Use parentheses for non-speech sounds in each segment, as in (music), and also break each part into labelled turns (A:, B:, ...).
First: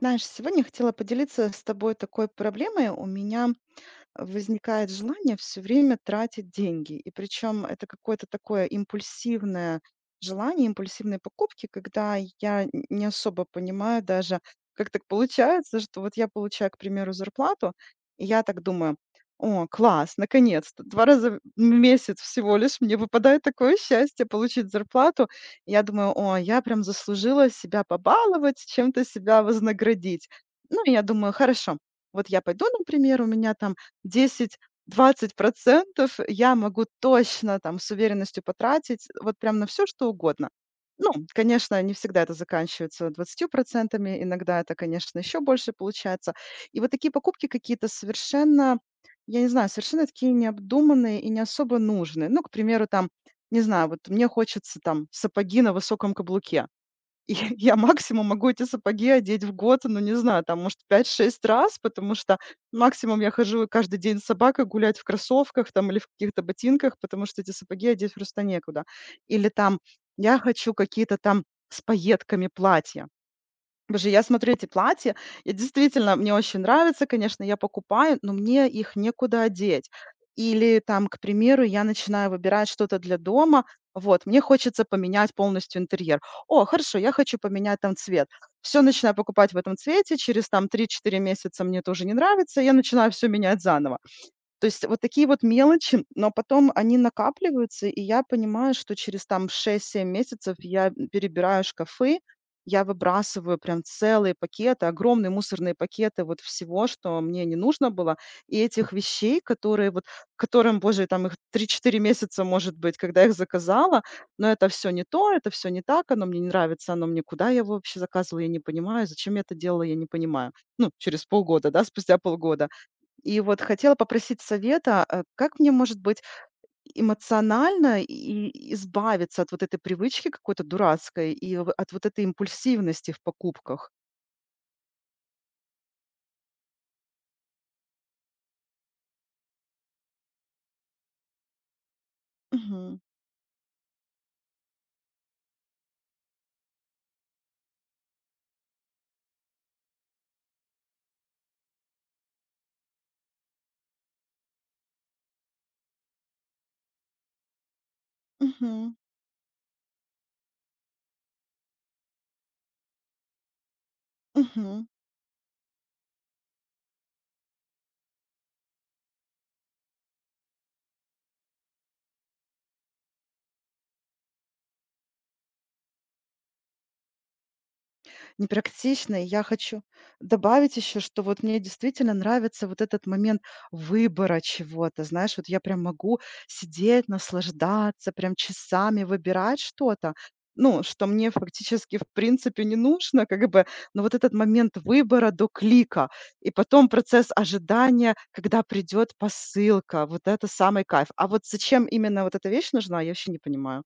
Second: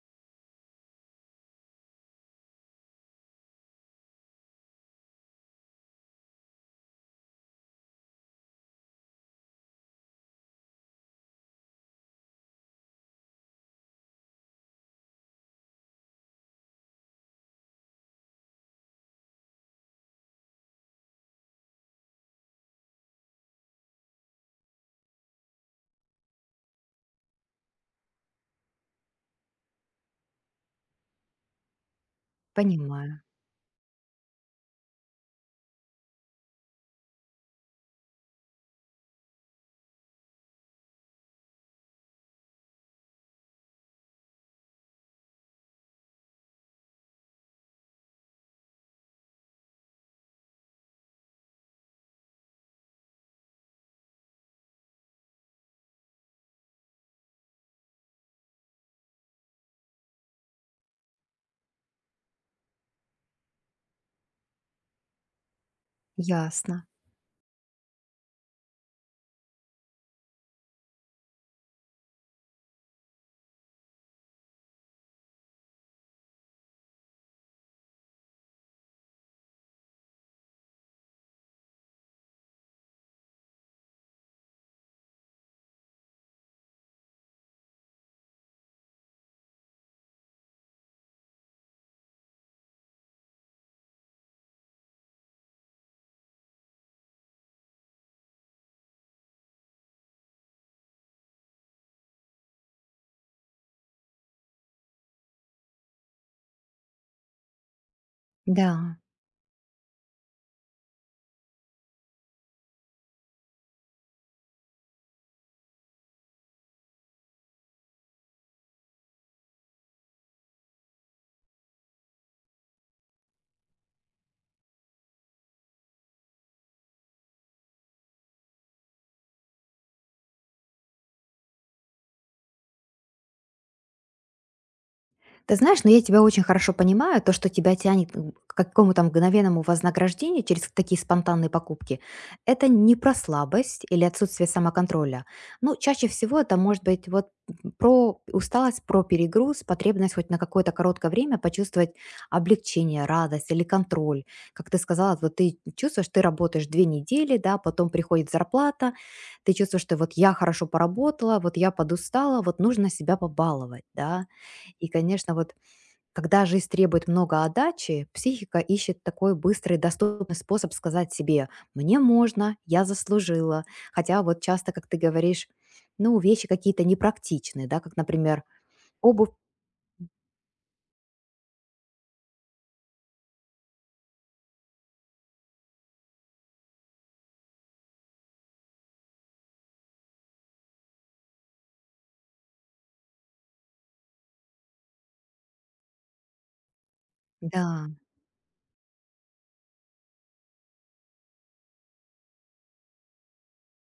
A: Знаешь, сегодня хотела поделиться с тобой такой проблемой. У меня возникает желание все время тратить деньги. И причем это какое-то такое импульсивное желание, импульсивные покупки, когда я н не особо понимаю даже, как так получается, что вот я получаю, к примеру, зарплату, и я так думаю: "О, класс, наконец-то 2 раза в месяц всего лишь мне выпадает такое счастье получить зарплату". Я думаю: "О, я прям заслужила себя побаловать, чем-то себя вознаградить". Ну, и я думаю: "Хорошо, вот я пойду,
B: Понимаю,
A: например, у меня там 10-20% я могу точно там с уверенностью потратить вот прям на все что угодно. Ну, конечно, не всегда это заканчивается 20%, иногда это, конечно, еще больше получается. И вот такие покупки какие-то совершенно, я не знаю, совершенно такие необдуманные и не особо нужные. Ну, к примеру, там, не знаю, вот мне хочется там сапоги на высоком каблуке. И (laughs) я максимум могу эти сапоги одеть в год, ну, не знаю, там, может, 5-6 раз, потому что максимум я хожу каждый день с собакой гулять в кроссовках там или в каких-то
B: ясно.
A: ботинках, потому что эти сапоги одеть просто некуда. Или там я хочу какие-то там с пайетками платья. Боже, я смотрю эти платья, и действительно, мне очень нравится, конечно, я покупаю, но мне их некуда одеть. Или там, к примеру, я начинаю выбирать что-то для дома, вот, мне хочется поменять полностью интерьер. О, хорошо, я хочу поменять там цвет. Все начинаю покупать в этом цвете, через там 3-4 месяца мне тоже не нравится, я начинаю все менять заново. То есть вот такие вот мелочи, но потом они накапливаются, и я понимаю, что через там 6-7 месяцев я перебираю шкафы, я выбрасываю прям целые пакеты, огромные мусорные пакеты вот всего, что мне не нужно было, и этих
B: Да.
A: вещей, которые вот, которым, боже, там их 3-4 месяца, может быть, когда я их заказала, но это все не то, это все не так, оно мне не нравится, оно мне куда я его вообще заказывала, я не понимаю, зачем я это делала, я не понимаю. Ну, через полгода, да, спустя полгода. И вот хотела попросить совета, как мне, может быть, эмоционально и избавиться от вот этой привычки какой-то дурацкой и от вот этой импульсивности в покупках?
B: Ты знаешь, но я тебя очень хорошо понимаю, то, что тебя тянет к какому-то мгновенному вознаграждению через такие спонтанные покупки, это не
A: Мгм.
B: про слабость или отсутствие самоконтроля. Ну, чаще всего это может быть вот про усталость, про перегруз, потребность хоть на какое-то короткое время почувствовать облегчение, радость или контроль. Как ты сказала, вот ты чувствуешь, ты работаешь 2 недели, да, потом приходит зарплата,
A: Мгм.
B: ты чувствуешь, что вот я хорошо поработала, вот я подустала, вот нужно себя побаловать, да.
A: Мгм.
B: И, конечно, вот когда жизнь требует много отдачи, психика ищет такой быстрый, доступный способ сказать себе «мне можно, я заслужила». Хотя вот часто, как ты говоришь, ну, вещи какие-то непрактичные, да, как, например,
A: Непрактично. И
B: обувь.
A: я хочу добавить еще, что вот мне действительно нравится вот этот момент выбора чего-то. Знаешь, вот я прям могу сидеть, наслаждаться, прям часами выбирать что-то, ну, что мне фактически в принципе не нужно, как бы, но вот этот момент выбора до клика, и потом процесс
B: Да,
A: ожидания, когда придет посылка, вот это самый кайф. А вот зачем именно вот эта вещь нужна, я вообще не понимаю.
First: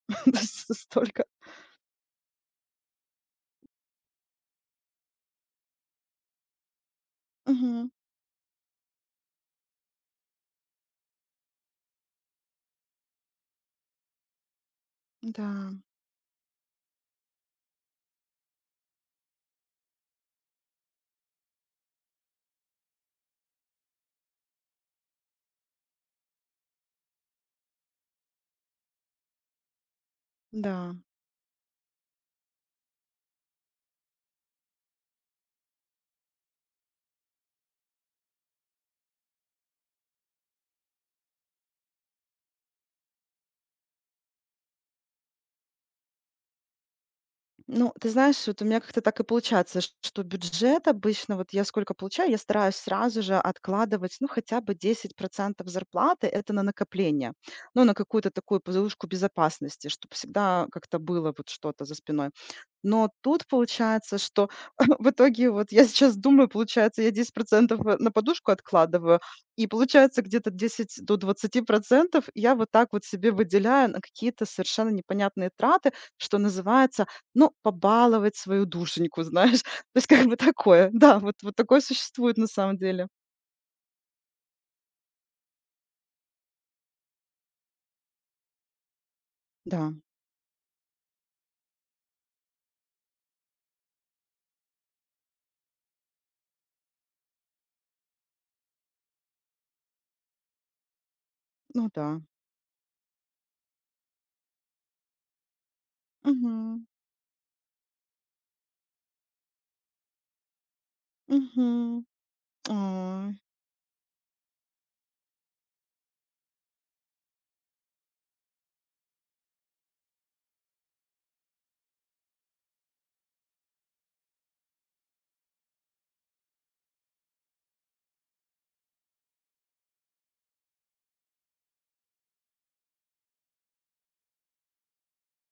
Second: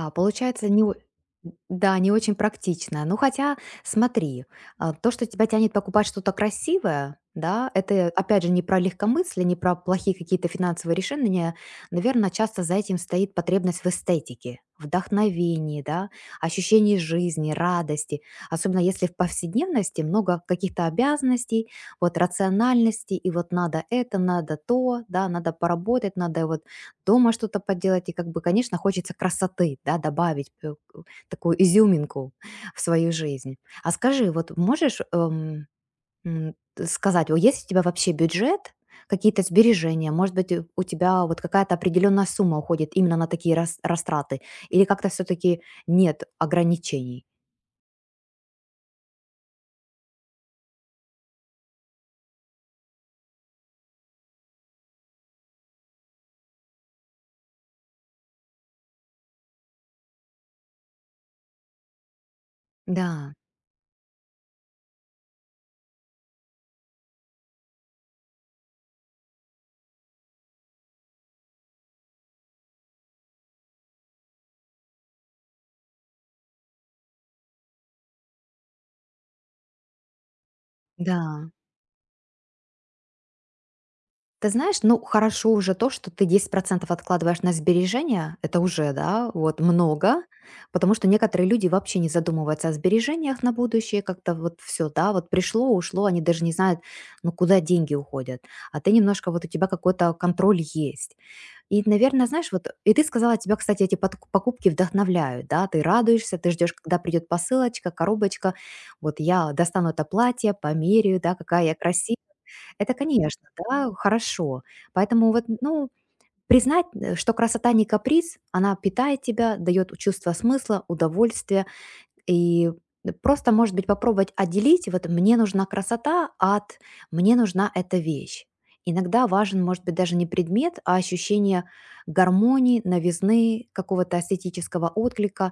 A: (laughs) То
B: получается
A: есть
B: не о,
A: столько.
B: да, не очень практично. Ну, хотя, смотри, а, то, что тебя тянет покупать что-то красивое, да,
A: Мгм.
B: это опять же не про легкомыслие, не про плохие какие-то финансовые решения. Наверное, часто за этим стоит потребность в эстетике,
A: Да,
B: вдохновении, да, ощущении жизни, радости. Особенно если в повседневности много каких-то обязанностей, вот рациональности, и вот надо это, надо то, да, надо поработать, надо вот дома что-то поделать. И как бы, конечно, хочется красоты, да, добавить
A: да.
B: такую изюминку в свою жизнь. А скажи, вот можешь сказать, о, есть у тебя вообще бюджет, какие-то сбережения, может быть, у тебя вот какая-то определенная сумма уходит именно на такие растраты, или как-то все-таки нет ограничений?
A: Ну, ты знаешь, вот у меня как-то так и получается, что бюджет обычно, вот я сколько получаю, я стараюсь сразу же откладывать, ну, хотя бы 10% зарплаты, это на накопление, ну, на какую-то такую подушку безопасности, чтобы всегда как-то было вот что-то за спиной. Но
B: Да,
A: тут получается, что (laughs) в итоге вот я сейчас думаю, получается, я 10 на подушку откладываю, и получается где-то 10 до 20% я вот так вот себе выделяю на какие-то совершенно непонятные траты, что называется, ну, побаловать свою душеньку, знаешь. (laughs) То есть как бы такое. Да, вот
B: да.
A: вот такое существует на самом деле.
B: Ты знаешь, ну, хорошо уже то, что ты 10% откладываешь на сбережения. Это уже, да, вот
A: Да,
B: много. Потому что некоторые люди вообще не задумываются о сбережениях на будущее. Как-то вот все, да, вот пришло, ушло, они даже не знают, ну, куда деньги уходят. А ты немножко, вот у тебя какой-то контроль есть. И,
A: ну да.
B: наверное, знаешь, вот и ты сказала, тебя, кстати, эти покупки вдохновляют, да, ты радуешься, ты ждешь,
A: Мгм.
B: когда придет посылочка, коробочка, вот я достану это платье, померяю, да, какая
A: Мгм.
B: я красивая. Это,
A: Ой.
B: конечно, да, хорошо. Поэтому вот, ну, признать, что красота не каприз, она питает тебя, дает чувство смысла, удовольствия, и просто, может быть, попробовать отделить вот «мне нужна красота» от «мне нужна эта вещь». Иногда важен, может быть, даже не предмет, а ощущение гармонии, новизны, какого-то эстетического отклика.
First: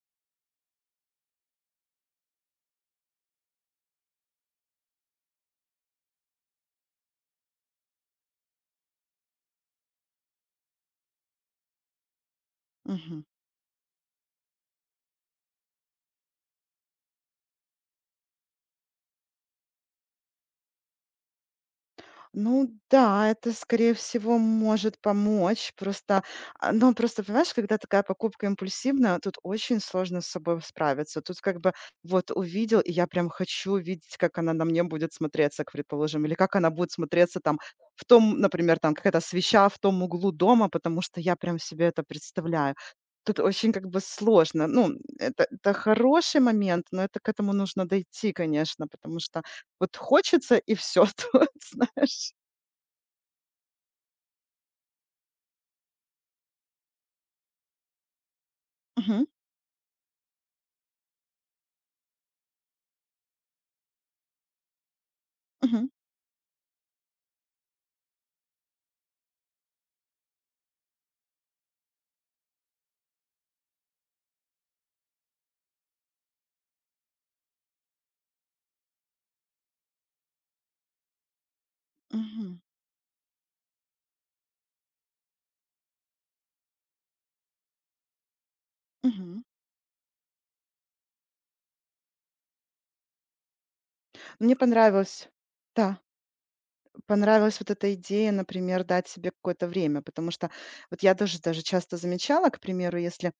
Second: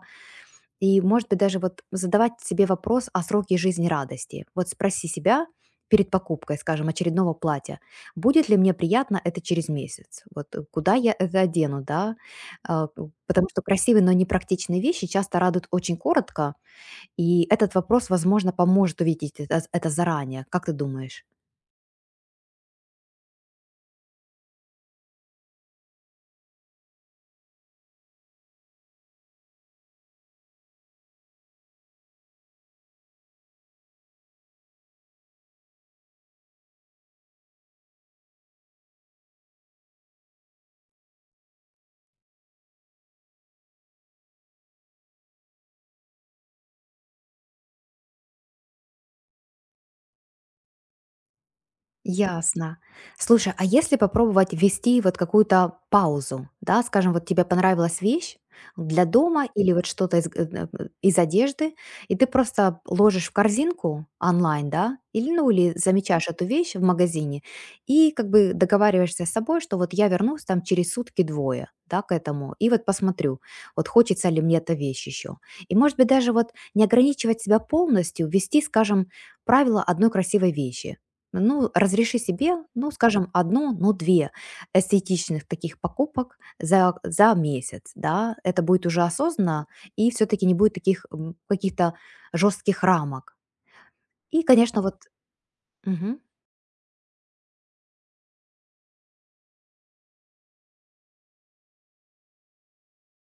B: И, может быть, даже вот задавать себе вопрос о сроке жизни радости. Вот спроси себя перед покупкой, скажем, очередного платья, будет ли мне приятно это через месяц? Вот куда я это одену, да? А,
A: Мгм.
B: потому что красивые, но непрактичные вещи часто радуют очень коротко, и этот вопрос, возможно, поможет увидеть это заранее. Как ты думаешь?
A: Ну да, это, скорее всего, может помочь. Просто, ну, просто, понимаешь, когда такая покупка импульсивная, тут очень сложно с собой справиться. Тут как бы вот увидел, и я прям хочу видеть, как она на мне будет смотреться, к предположим, или как она будет смотреться там в том, например, там какая-то свеча в том углу дома, потому что я прям себе это представляю. Тут очень как бы сложно. Ну, это хороший момент, но это к этому нужно дойти, конечно, потому что вот хочется и все (laughs) тут, знаешь.
B: Ясно. Слушай, а если попробовать ввести вот какую-то паузу, да, скажем, вот тебе понравилась вещь для
A: Мгм,
B: дома или вот что-то из, из одежды, и ты просто ложишь в корзинку онлайн, да, или, ну, или
A: мгм,
B: замечаешь эту вещь в магазине и как бы договариваешься с собой, что вот я вернусь там через сутки-двое, да, к этому, и вот посмотрю, вот хочется ли мне эта вещь еще. И, может быть, даже вот не ограничивать себя полностью, ввести, скажем, правило одной красивой вещи, ну, разреши
A: мгм,
B: себе, ну, скажем, одну, ну, 2 эстетичных таких покупок за месяц, да. Это будет уже
A: мгм.
B: осознанно, и все таки не будет таких, каких-то жестких рамок. И,
A: Мне
B: конечно, вот.
A: понравилось, да,
B: Мгм,
A: понравилась вот эта идея, например, дать себе какое-то время, потому что вот я тоже даже часто замечала, к примеру, если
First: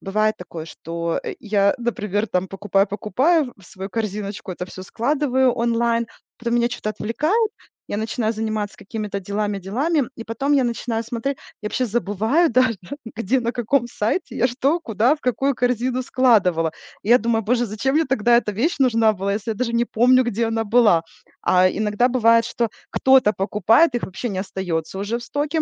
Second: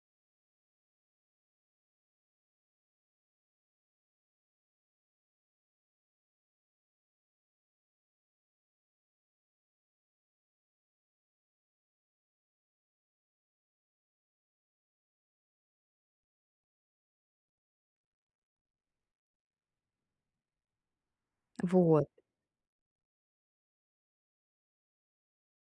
A: бывает такое, что, я, например, там покупаю-покупаю, в свою корзиночку это все складываю онлайн, потом меня что то отвлекает, я начинаю заниматься какими-то делами-делами, и потом я начинаю смотреть, я вообще забываю (laughs) даже, где, на каком сайте я что, куда, в какую корзину складывала. И я думаю: "Боже, зачем мне тогда эта вещь нужна была, если я даже не помню, где она была?" А
B: вот,
A: иногда бывает, что кто-то покупает, их вообще не остается уже в стоке.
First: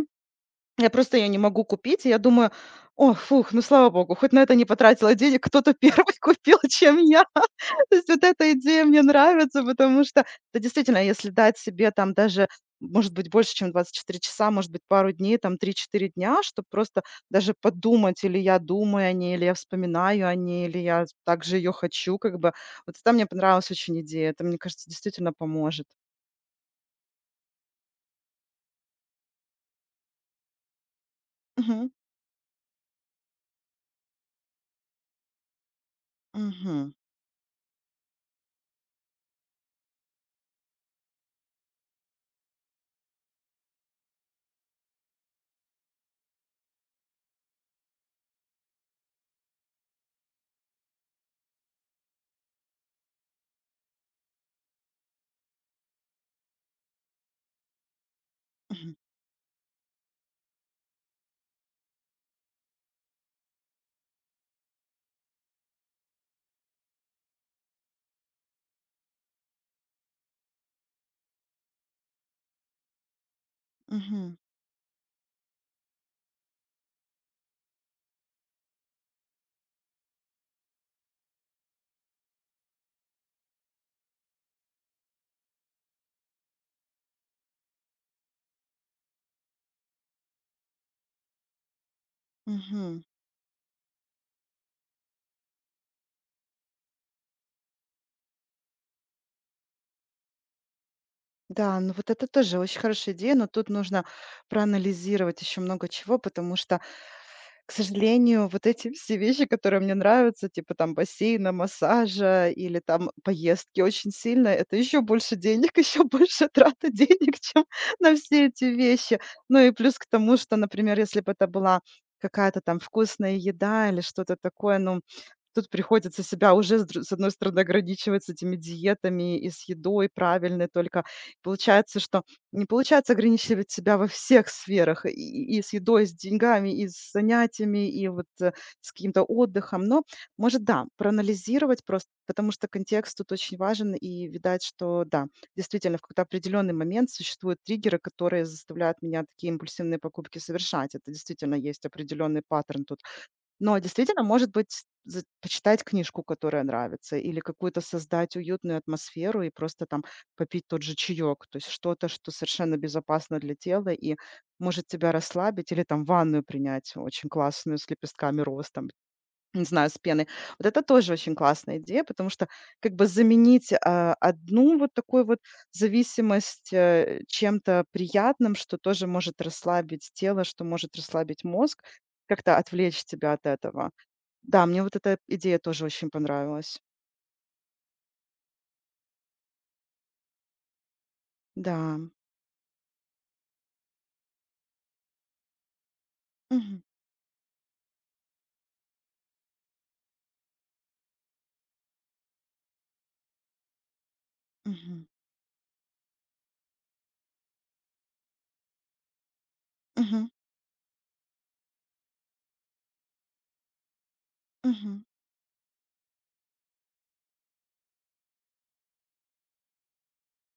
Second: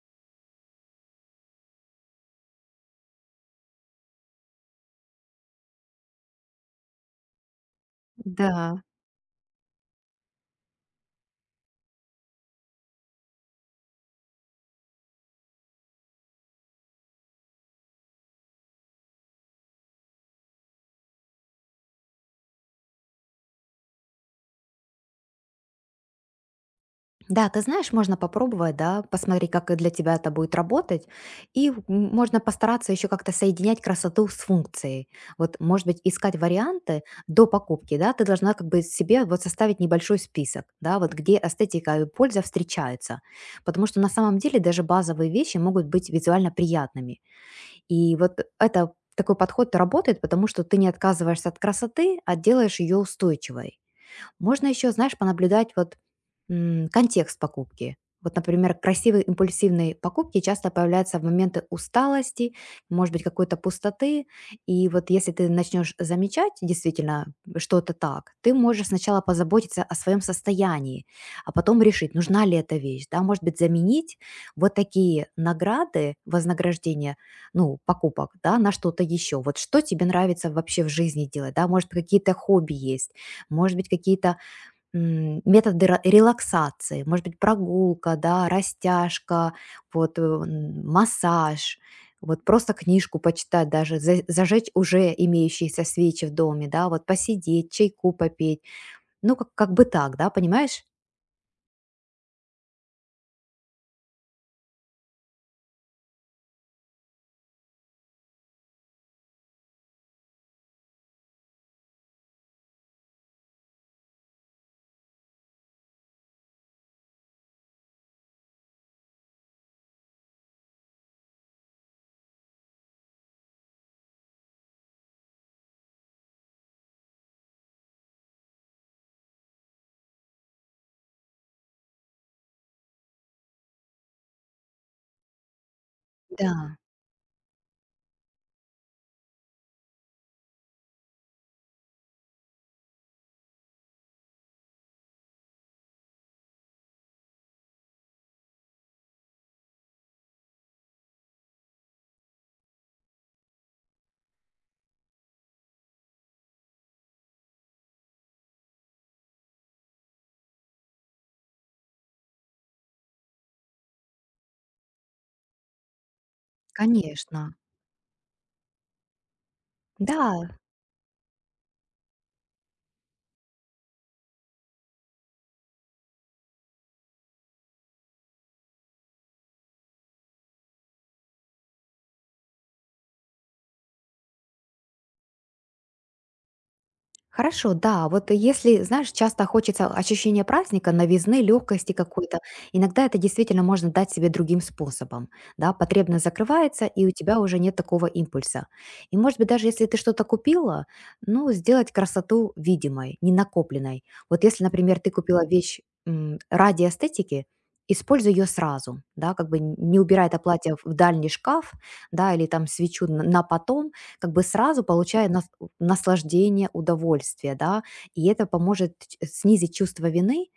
A: Я просто её не могу купить. И я думаю: "О, фух, ну, слава богу, хоть на это не потратила денег, кто-то первый (laughs) купил, чем я". (laughs) То есть вот эта
B: да.
A: идея мне нравится, потому что, да, действительно, если дать себе там даже, может быть, больше, чем 24 часа, может быть, пару дней, там 3-4 дня, чтобы просто даже подумать, или я думаю о ней, или я вспоминаю о ней, или я также ее хочу, как бы. Вот это мне понравилась очень идея. Это, мне кажется, действительно поможет.
B: Да, ты знаешь, можно попробовать, да, посмотреть, как и для тебя это будет работать, и
A: Мгм.
B: можно постараться еще как-то соединять красоту с функцией. Вот, может быть, искать
A: Мгм.
B: варианты до покупки, да, ты должна как бы себе вот составить небольшой список, да, вот где эстетика и польза встречаются, потому что на самом деле даже базовые вещи могут быть визуально приятными, и вот это такой подход работает, потому что ты не отказываешься от красоты, а делаешь ее устойчивой. Можно еще, знаешь, понаблюдать вот контекст покупки. Вот, например,
A: Мгм.
B: красивые импульсивные покупки часто появляются в моменты усталости, может быть, какой-то пустоты. И вот если ты начнешь замечать действительно что-то так, ты можешь сначала позаботиться о своем состоянии, а потом решить, нужна ли эта вещь. Да? Может быть, заменить
A: Мгм.
B: вот такие награды, вознаграждения, ну, покупок, да, на что-то еще. Вот что тебе нравится вообще в жизни делать, да, может, какие-то хобби есть, может быть, какие-то методы ра релаксации, может быть, прогулка, да, растяжка, вот, массаж, вот просто
A: Мгм.
B: книжку почитать даже, за зажечь уже имеющиеся свечи в доме, да, вот посидеть, чайку попить, ну, как бы так, да, понимаешь?
A: Да, ну вот это тоже очень хорошая идея, но тут нужно проанализировать еще много чего, потому что, к сожалению, вот эти все вещи, которые мне нравятся, типа там бассейна, массажа или там поездки очень сильно, это еще больше денег, (laughs) еще больше трата денег, чем на все эти вещи. Ну и плюс к тому, что, например, если бы это была какая-то там вкусная еда или что-то такое, ну, тут приходится себя уже, с одной стороны, ограничивать с этими диетами и с едой правильной только, получается, что не получается ограничивать себя во всех сферах: и с едой, с деньгами,
B: Да,
A: и с занятиями, и вот, с каким-то отдыхом. Но, может, да, проанализировать просто, потому что контекст тут очень важен, и видать, что да, действительно, в какой-то определенный момент существуют триггеры, которые заставляют меня такие импульсивные покупки совершать. Это действительно есть определенный паттерн тут. Но действительно, может быть, за почитать книжку, которая нравится, или какую-то создать уютную атмосферу и просто там попить тот же чаек. То есть что-то, что совершенно безопасно для тела и может тебя расслабить, или там ванную принять очень
B: конечно.
A: классную с лепестками роз там не знаю, с пеной.
B: Да.
A: Вот это тоже очень классная идея, потому что как бы заменить, одну вот такую вот зависимость, чем-то приятным, что тоже может расслабить тело, что может расслабить мозг, как-то отвлечь тебя от этого. Да, мне вот эта идея тоже очень понравилась.
B: Хорошо, да. Вот если, знаешь, часто хочется ощущения праздника, новизны, легкости
A: Да.
B: какой-то, иногда это действительно можно дать себе другим способом. Да, потребность
A: Мгм.
B: закрывается, и у тебя уже нет такого импульса. И, может быть, даже если ты что-то купила, ну, сделать красоту видимой, не накопленной. Вот если, например,
A: Мгм.
B: ты купила вещь ради эстетики, используй ее сразу, да, как бы не убирай
A: Мгм.
B: это платье в дальний шкаф, да, или там свечу на потом, как бы сразу
A: Мгм.
B: получая наслаждение, удовольствие, да, и это поможет снизить чувство вины,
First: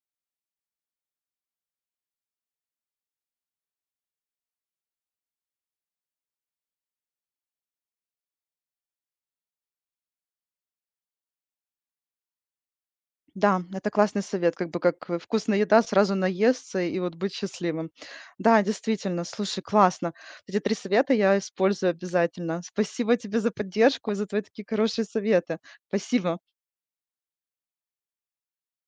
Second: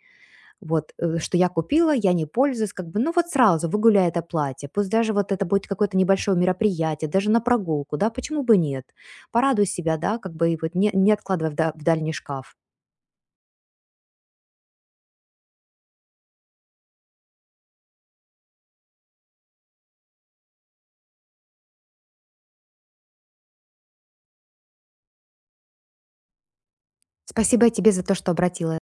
B: вот, что я купила, я не пользуюсь, как бы, ну вот сразу выгуляй это платье, пусть даже вот это будет какое-то небольшое мероприятие, даже на прогулку, да, почему бы нет? Порадуй себя, да, как бы, и вот не откладывай в в дальний шкаф.
A: Да, это классный совет, как бы как, вкусная еда, сразу наесться и вот быть счастливым. Да, действительно, слушай, классно. Эти 3 совета я использую обязательно. Спасибо тебе за поддержку и за твои такие хорошие советы. Спасибо.
B: Спасибо тебе за то, что обратила